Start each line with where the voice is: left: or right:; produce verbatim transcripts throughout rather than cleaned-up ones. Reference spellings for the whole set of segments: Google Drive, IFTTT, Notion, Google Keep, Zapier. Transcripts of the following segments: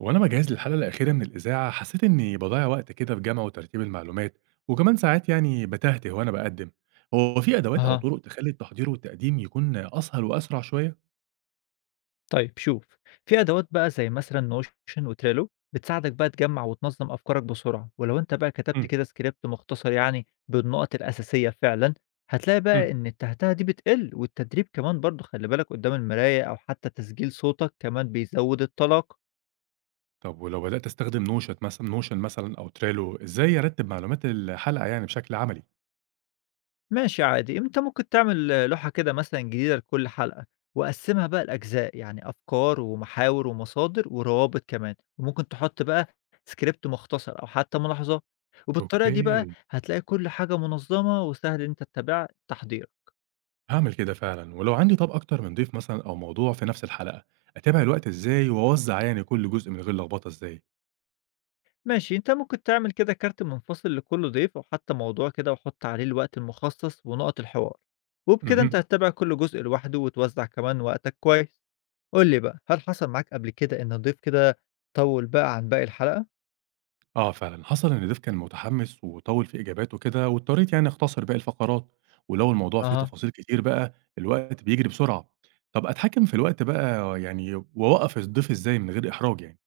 right: وأنا باجهّز للحلقة الأخيرة من الإذاعة حسيت إني باضيّع وقت كده في جمع وترتيب المعلومات، وكمان ساعات يعني باتهته وأنا باقدّم، هو في أدوات أو
left: أها،
right: طرق تخلّي التحضير والتقديم يكون أسهل وأسرع شوية؟
left: طيب شوف في أدوات بقى زي مثلًا نوشن وتريلو بتساعدك بقى تجمع وتنظم أفكارك بسرعة، ولو أنت بقى كتبت
right: إمم،
left: كده سكريبت مختصر يعني بالنقط الأساسية فعلًا، هتلاقي بقى
right: إمم،
left: إن التهتهة دي بتقل، والتدريب كمان برضه خلي بالك قدام المراية أو حتى تسجيل صوتك كمان بيزود الطلاقة.
right: طب ولو بدأت أستخدم notion مثلًا notion مثلًا أو trello إزاي أرتّب معلومات الحلقة يعني بشكل عملي؟
left: ماشي عادي، أنت ممكن تعمل لوحة كده مثلًا جديدة لكل حلقة، وقسّمها بقى لأجزاء، يعني أفكار ومحاور ومصادر وروابط كمان، وممكن تحط بقى script مختصر أو حتى ملاحظات، وبالطريقة دي بقى
right: أوكي،
left: هتلاقي كل حاجة منظمة وسهل إن أنت تتابع تحضيرك.
right: هاعمل كده فعلًا، ولو عندي طَب أكتر من ضيف مثلًا أو موضوع في نفس الحلقة، أتابع الوقت إزاي وأوزّع يعني كل جزء من غير لخبطة إزاي؟
left: ماشي، أنت ممكن تعمل كده كارت منفصل لكل ضيف أو حتى موضوع كده وحُط عليه الوقت المخصص ونقط الحوار، وبكده أنت
right: اهم.
left: هتتابع كل جزء لوحده وتوزع كمان وقتك كويس. قُل لي بقى، هل حصل معاك قبل كده إن ضيف كده طوّل بقى عن باقي الحلقة؟
right: آه فعلًا، حصل إن ضيف كان متحمّس وطوّل في إجاباته كده، واضطريت يعني أختصر باقي الفقرات، ولو الموضوع فيه
left: أها.
right: تفاصيل كتير بقى الوقت بيجري بسرعة. طَب أتحكّم في الوقت بقى يعني وأوقّف الضيف إزاي من غير إحراج يعني؟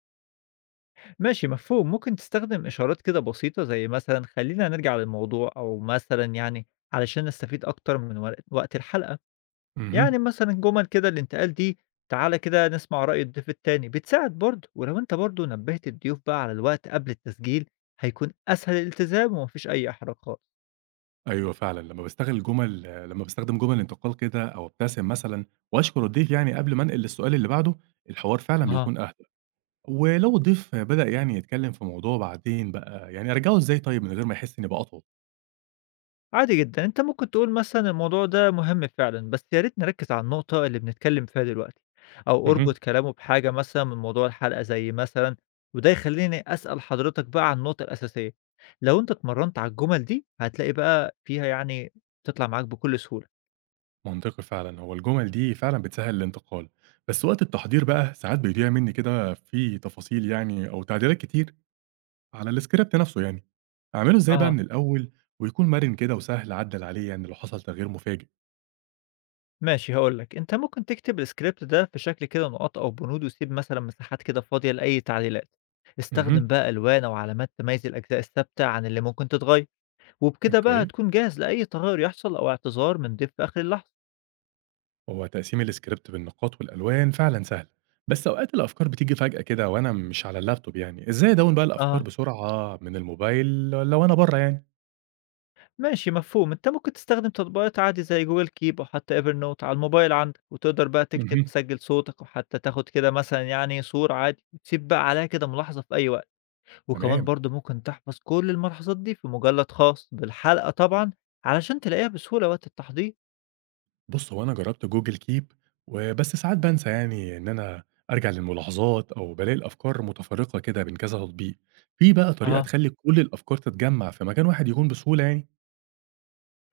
left: ماشي مفهوم، ممكن تستخدم إشارات كده بسيطة زي مثلًا خلّينا نرجع للموضوع، أو مثلًا يعني علشان نستفيد أكتر من ور وقت الحلقة،
right: اهم.
left: يعني مثلًا جُمل كده الانتقال دي تعالَ كده نسمع رأي الضيف التاني، بتساعد برضه، ولو أنت برضه نبّهت الضيوف بقى على الوقت قبل التسجيل هيكون أسهل الالتزام وما فيش أي إحراجات.
right: أيوه فعلًا، لمّا باستغل جُمل لمّا باستخدم جُمل انتقال كده أو أبتسم مثلًا وأشكر الضيف يعني قبل ما أنقل للسؤال اللي بعده، الحوار فعلًا
left: أها.
right: بيكون أهدى. ولو الضيف بدأ يعني يتكلّم في موضوع بعدين بقى، يعني أرجعه إزاي طيب من غير ما يحس إني باقاطعه؟
left: عادي جدًا، أنت ممكن تقول مثلًا الموضوع ده مهم فعلًا، بس يا ريت نركّز على النقطة اللي بنتكلّم فيها دلوقتي، أو
right: اهم.
left: اربط كلامه بحاجة مثلًا من موضوع الحلقة زي مثلًا وده يخلّيني أسأل حضرتك بقى عن النقطة الأساسية، لو أنت اتمرّنت على الجُمل دي هتلاقي بقى فيها يعني بتطلع معاك بكل سهولة.
right: منطقي فعلًا، هو الجُمل دي فعلًا بتسهّل الانتقال، بس وقت التحضير بقى ساعات بيضيع منّي كده في تفاصيل يعني أو تعديلات كتير على الscript نفْسه يعني، أعمله إزاي بقى
left: أها.
right: من الأول ويكون مرِن كده وسهل أعدّل عليه يعني لو حصل تغيير مفاجئ؟
left: ماشي هاقول لك، أنت ممكن تكتب الscript ده في شكل كده نقاط أو بنود وسيب مثلًا مساحات كده فاضية لأي تعديلات، استخدم
right: اهم،
left: بقى ألوان أو علامات تميّز الأجزاء الثابتة عن اللي ممكن تتغيّر. وبكده بقى
right: أوكي،
left: هتكون جاهز لأي تغير يحصل أو اعتذار من ضيف في آخر اللحظة.
right: هو تقسيم الscript بالنقاط والألوان فعلًا سهل، بس أوقات الأفكار بتيجي فجأة كده وأنا مش على اللابتوب يعني، إزاي أدوّن بقى الأفكار
left: أها،
right: بسرعة من الموبايل لو أنا برّه يعني؟
left: ماشي مفهوم، أنت ممكن تستخدم تطبيقات عادي زي جوجل كيب أو حتى ايفر نوت على الموبايل عندك وتقدر بقى تكتب
right: اهم،
left: تسجل صوتك وحتى تاخد كده مثلا يعني صورة عادي تسيب بقى عليها كده ملاحظة في أي وقت، وكمان
right: تمام.
left: برضه ممكن تحفظ كل الملاحظات دي في مجلد خاص بالحلقة طبعا علشان تلاقيها بسهولة وقت التحضير.
right: بُص، هو أنا جرّبت Google keep وبس ساعات بانسى يعني إن أنا أرجع للملاحظات أو بالاقي الأفكار متفرقة كده بين كذا تطبيق. في بقى طريقة
left: أها،
right: تخلّي كل الأفكار تتجمّع في مكان واحد يكون بسهولة يعني؟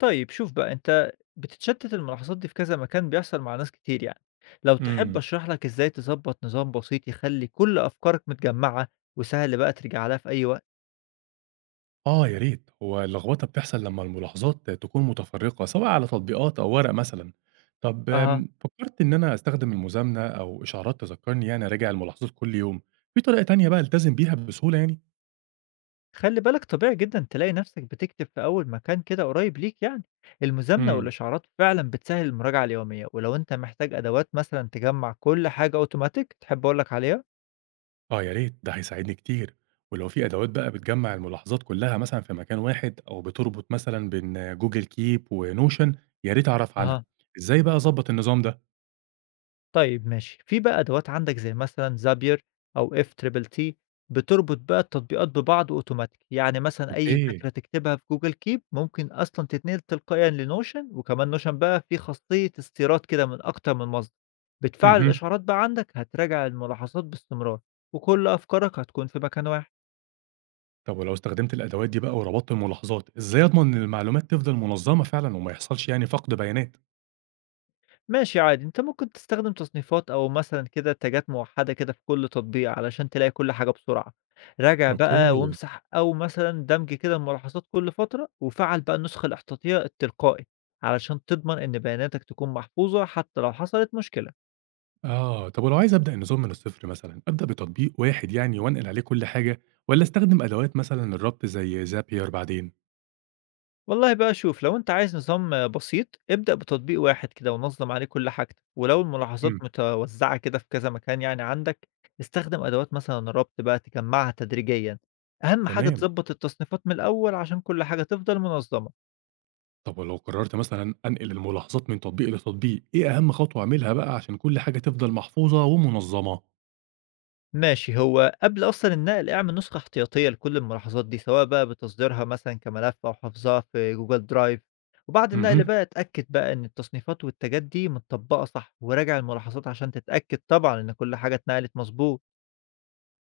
left: طيب شوف بقى، أنت بتتشتت الملاحظات دي في كذا مكان، بيحصل مع ناس كتير يعني. لو تحب
right: إمم.
left: أشرح لك إزاي تظبط نظام بسيط يخلي كل أفكارك متجمعة وسهل بقى ترجع لها في أي وقت.
right: آه يا ريت. هو اللخبطة بتحصل لما الملاحظات تكون متفرقة سواء على تطبيقات أو ورق مثلًا. طب
left: اها،
right: آمم، فكرت إن أنا أستخدم المزامنة أو إشعارات تذكرني يعني أراجع الملاحظات كل يوم. في طريقة تانية بقى ألتزم بيها بسهولة يعني؟
left: خلي بالك طبيعي جدا تلاقي نفسك بتكتب في أول مكان كده قريب ليك، يعني المزامنة
right: إمم.
left: والإشعارات فعلا بتسهل المراجعة اليومية، ولو أنت محتاج أدوات مثلا تجمع كل حاجة أوتوماتيك، تحب أقولك عليها؟
right: آه يا ريت، ده هيساعدني كتير، ولو في أدوات بقى بتجمّع الملاحظات كلّها مثلًا في مكان واحد أو بتربط مثلًا بين Google Keep وNotion يا ريت أعرف عنها،
left: اها،
right: إزاي بقى أضبّط النظام ده؟
left: طيب ماشي، في بقى أدوات عندك زي مثلًا Zapier أو إف تي تي تي بتربط بقى التطبيقات ببعض أوتوماتيك، يعني مثلًا أي
right: أوكي،
left: فكرة تكتبها في Google Keep ممكن أصلًا تتنقل تلقائيًا لNotion، وكمان Notion بقى فيه خاصية استيراد كده من أكتر من مصدر، بتفعّل
right: اهم،
left: الإشعارات بقى عندك هتراجع الملاحظات باستمرار، وكل أفكارك هتكون في مكان واحد.
right: طب ولو استخدمت الأدوات دي بقى وربطت الملاحظات، إزاي أضمن إن المعلومات تفضل منظمة فعلًا وما يحصلش يعني فقد بيانات؟
left: ماشي عادي، أنت ممكن تستخدم تصنيفات أو مثلًا كده تاجات موحدة كده في كل تطبيق علشان تلاقي كل حاجة بسرعة، راجع بقى
right: أوكي،
left: وامسح أو مثلًا دمج كده ملاحظات كل فترة، وفعّل بقى النسخة الاحتياطية التلقائي، علشان تضمن إن بياناتك تكون محفوظة حتى لو حصلت مشكلة.
right: آه، طب ولو عايز أبدأ النظام من الصفر مثلًا، أبدأ بتطبيق واحد يعني وأنقل عليه كل حاجة والّا أستخدم أدوات مثلًا الربط زي Zapier بعدين؟
left: والله بقى شوف، لو انت عايز نظام بسيط ابدأ بتطبيق واحد كده ونظم عليه كل حاجتك، ولو
right: إمم،
left: الملاحظات متوزعة كده في كذا مكان يعني عندك، استخدم أدوات مثلا ربط بقى تجمعها تدريجيا. أهم حاجة
right: تمام.
left: تظبط التصنيفات من الأول عشان كل حاجة تفضل منظمة.
right: طب ولو قررت مثلًا أنقل الملاحظات من تطبيق لتطبيق، إيه أهم خطوة أعملها بقى عشان كل حاجة تفضل محفوظة ومنظمة؟
left: ماشي، هو قبل أصلًا النقل اعمل نسخة احتياطية لكل الملاحظات دي، سواء بقى بتصديرها مثلًا كملف أو حافظها في Google Drive، وبعد النقل
right: اهم.
left: بقى اتأكد بقى إن التصنيفات والتاجات دي متطبقة صح، وراجع الملاحظات عشان تتأكد طبعًا إن كل حاجة اتنقلت مضبوط.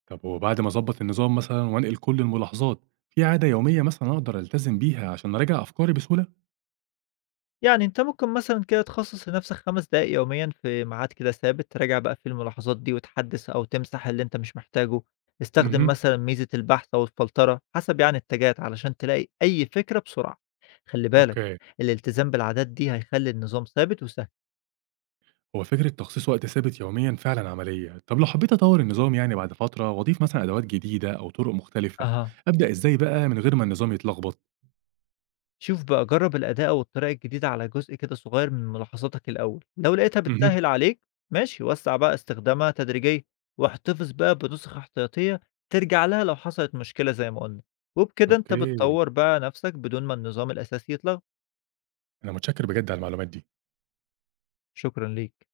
right: طب وبعد ما أضبط النظام مثلًا وأنقل كل الملاحظات، في عادة يومية مثلًا أقدر ألتزم بيها عشان أراجع أفكاري بسهولة؟
left: يعني أنت ممكن مثلًا كده تخصّص لنفسك 5 دقايق يوميًا في ميعاد كده ثابت، تراجع بقى فيه الملاحظات دي وتحدّث أو تمسح اللي أنت مش محتاجه، استخدم
right: اهم.
left: مثلًا ميزة البحث أو الفلترة حسب يعني اتجاهك علشان تلاقي أي فكرة بسرعة. خلّي بالك،
right: أوكي.
left: الالتزام بالعادات دي هيخلّي النظام ثابت وسهل.
right: هو فكرة تخصيص وقت ثابت يوميًا فعلًا عملية. طب لو حبيت أطور النظام يعني بعد فترة وأضيف مثلًا أدوات جديدة أو طرق مختلفة،
left: أها.
right: أبدأ إزاي بقى من غير ما النظام يتلخبط؟
left: شوف بقى، جرّب الأداة أو الطريقة الجديدة على جزء كده صغير من ملاحظاتك الأول، لو لقيتها
right: اهم.
left: بتسهّل عليك ماشي وسّع بقى استخدامها تدريجيًا، واحتفظ بقى بنسخ احتياطية ترجع لها لو حصلت مشكلة زي ما قُلنا، وبكده أنت
right: أوكي.
left: بتطوّر بقى نَفْسك بدون ما النظام الأساسي يتلغى.
right: أنا متشكر بجد على المعلومات دي.
left: شكرًا ليك.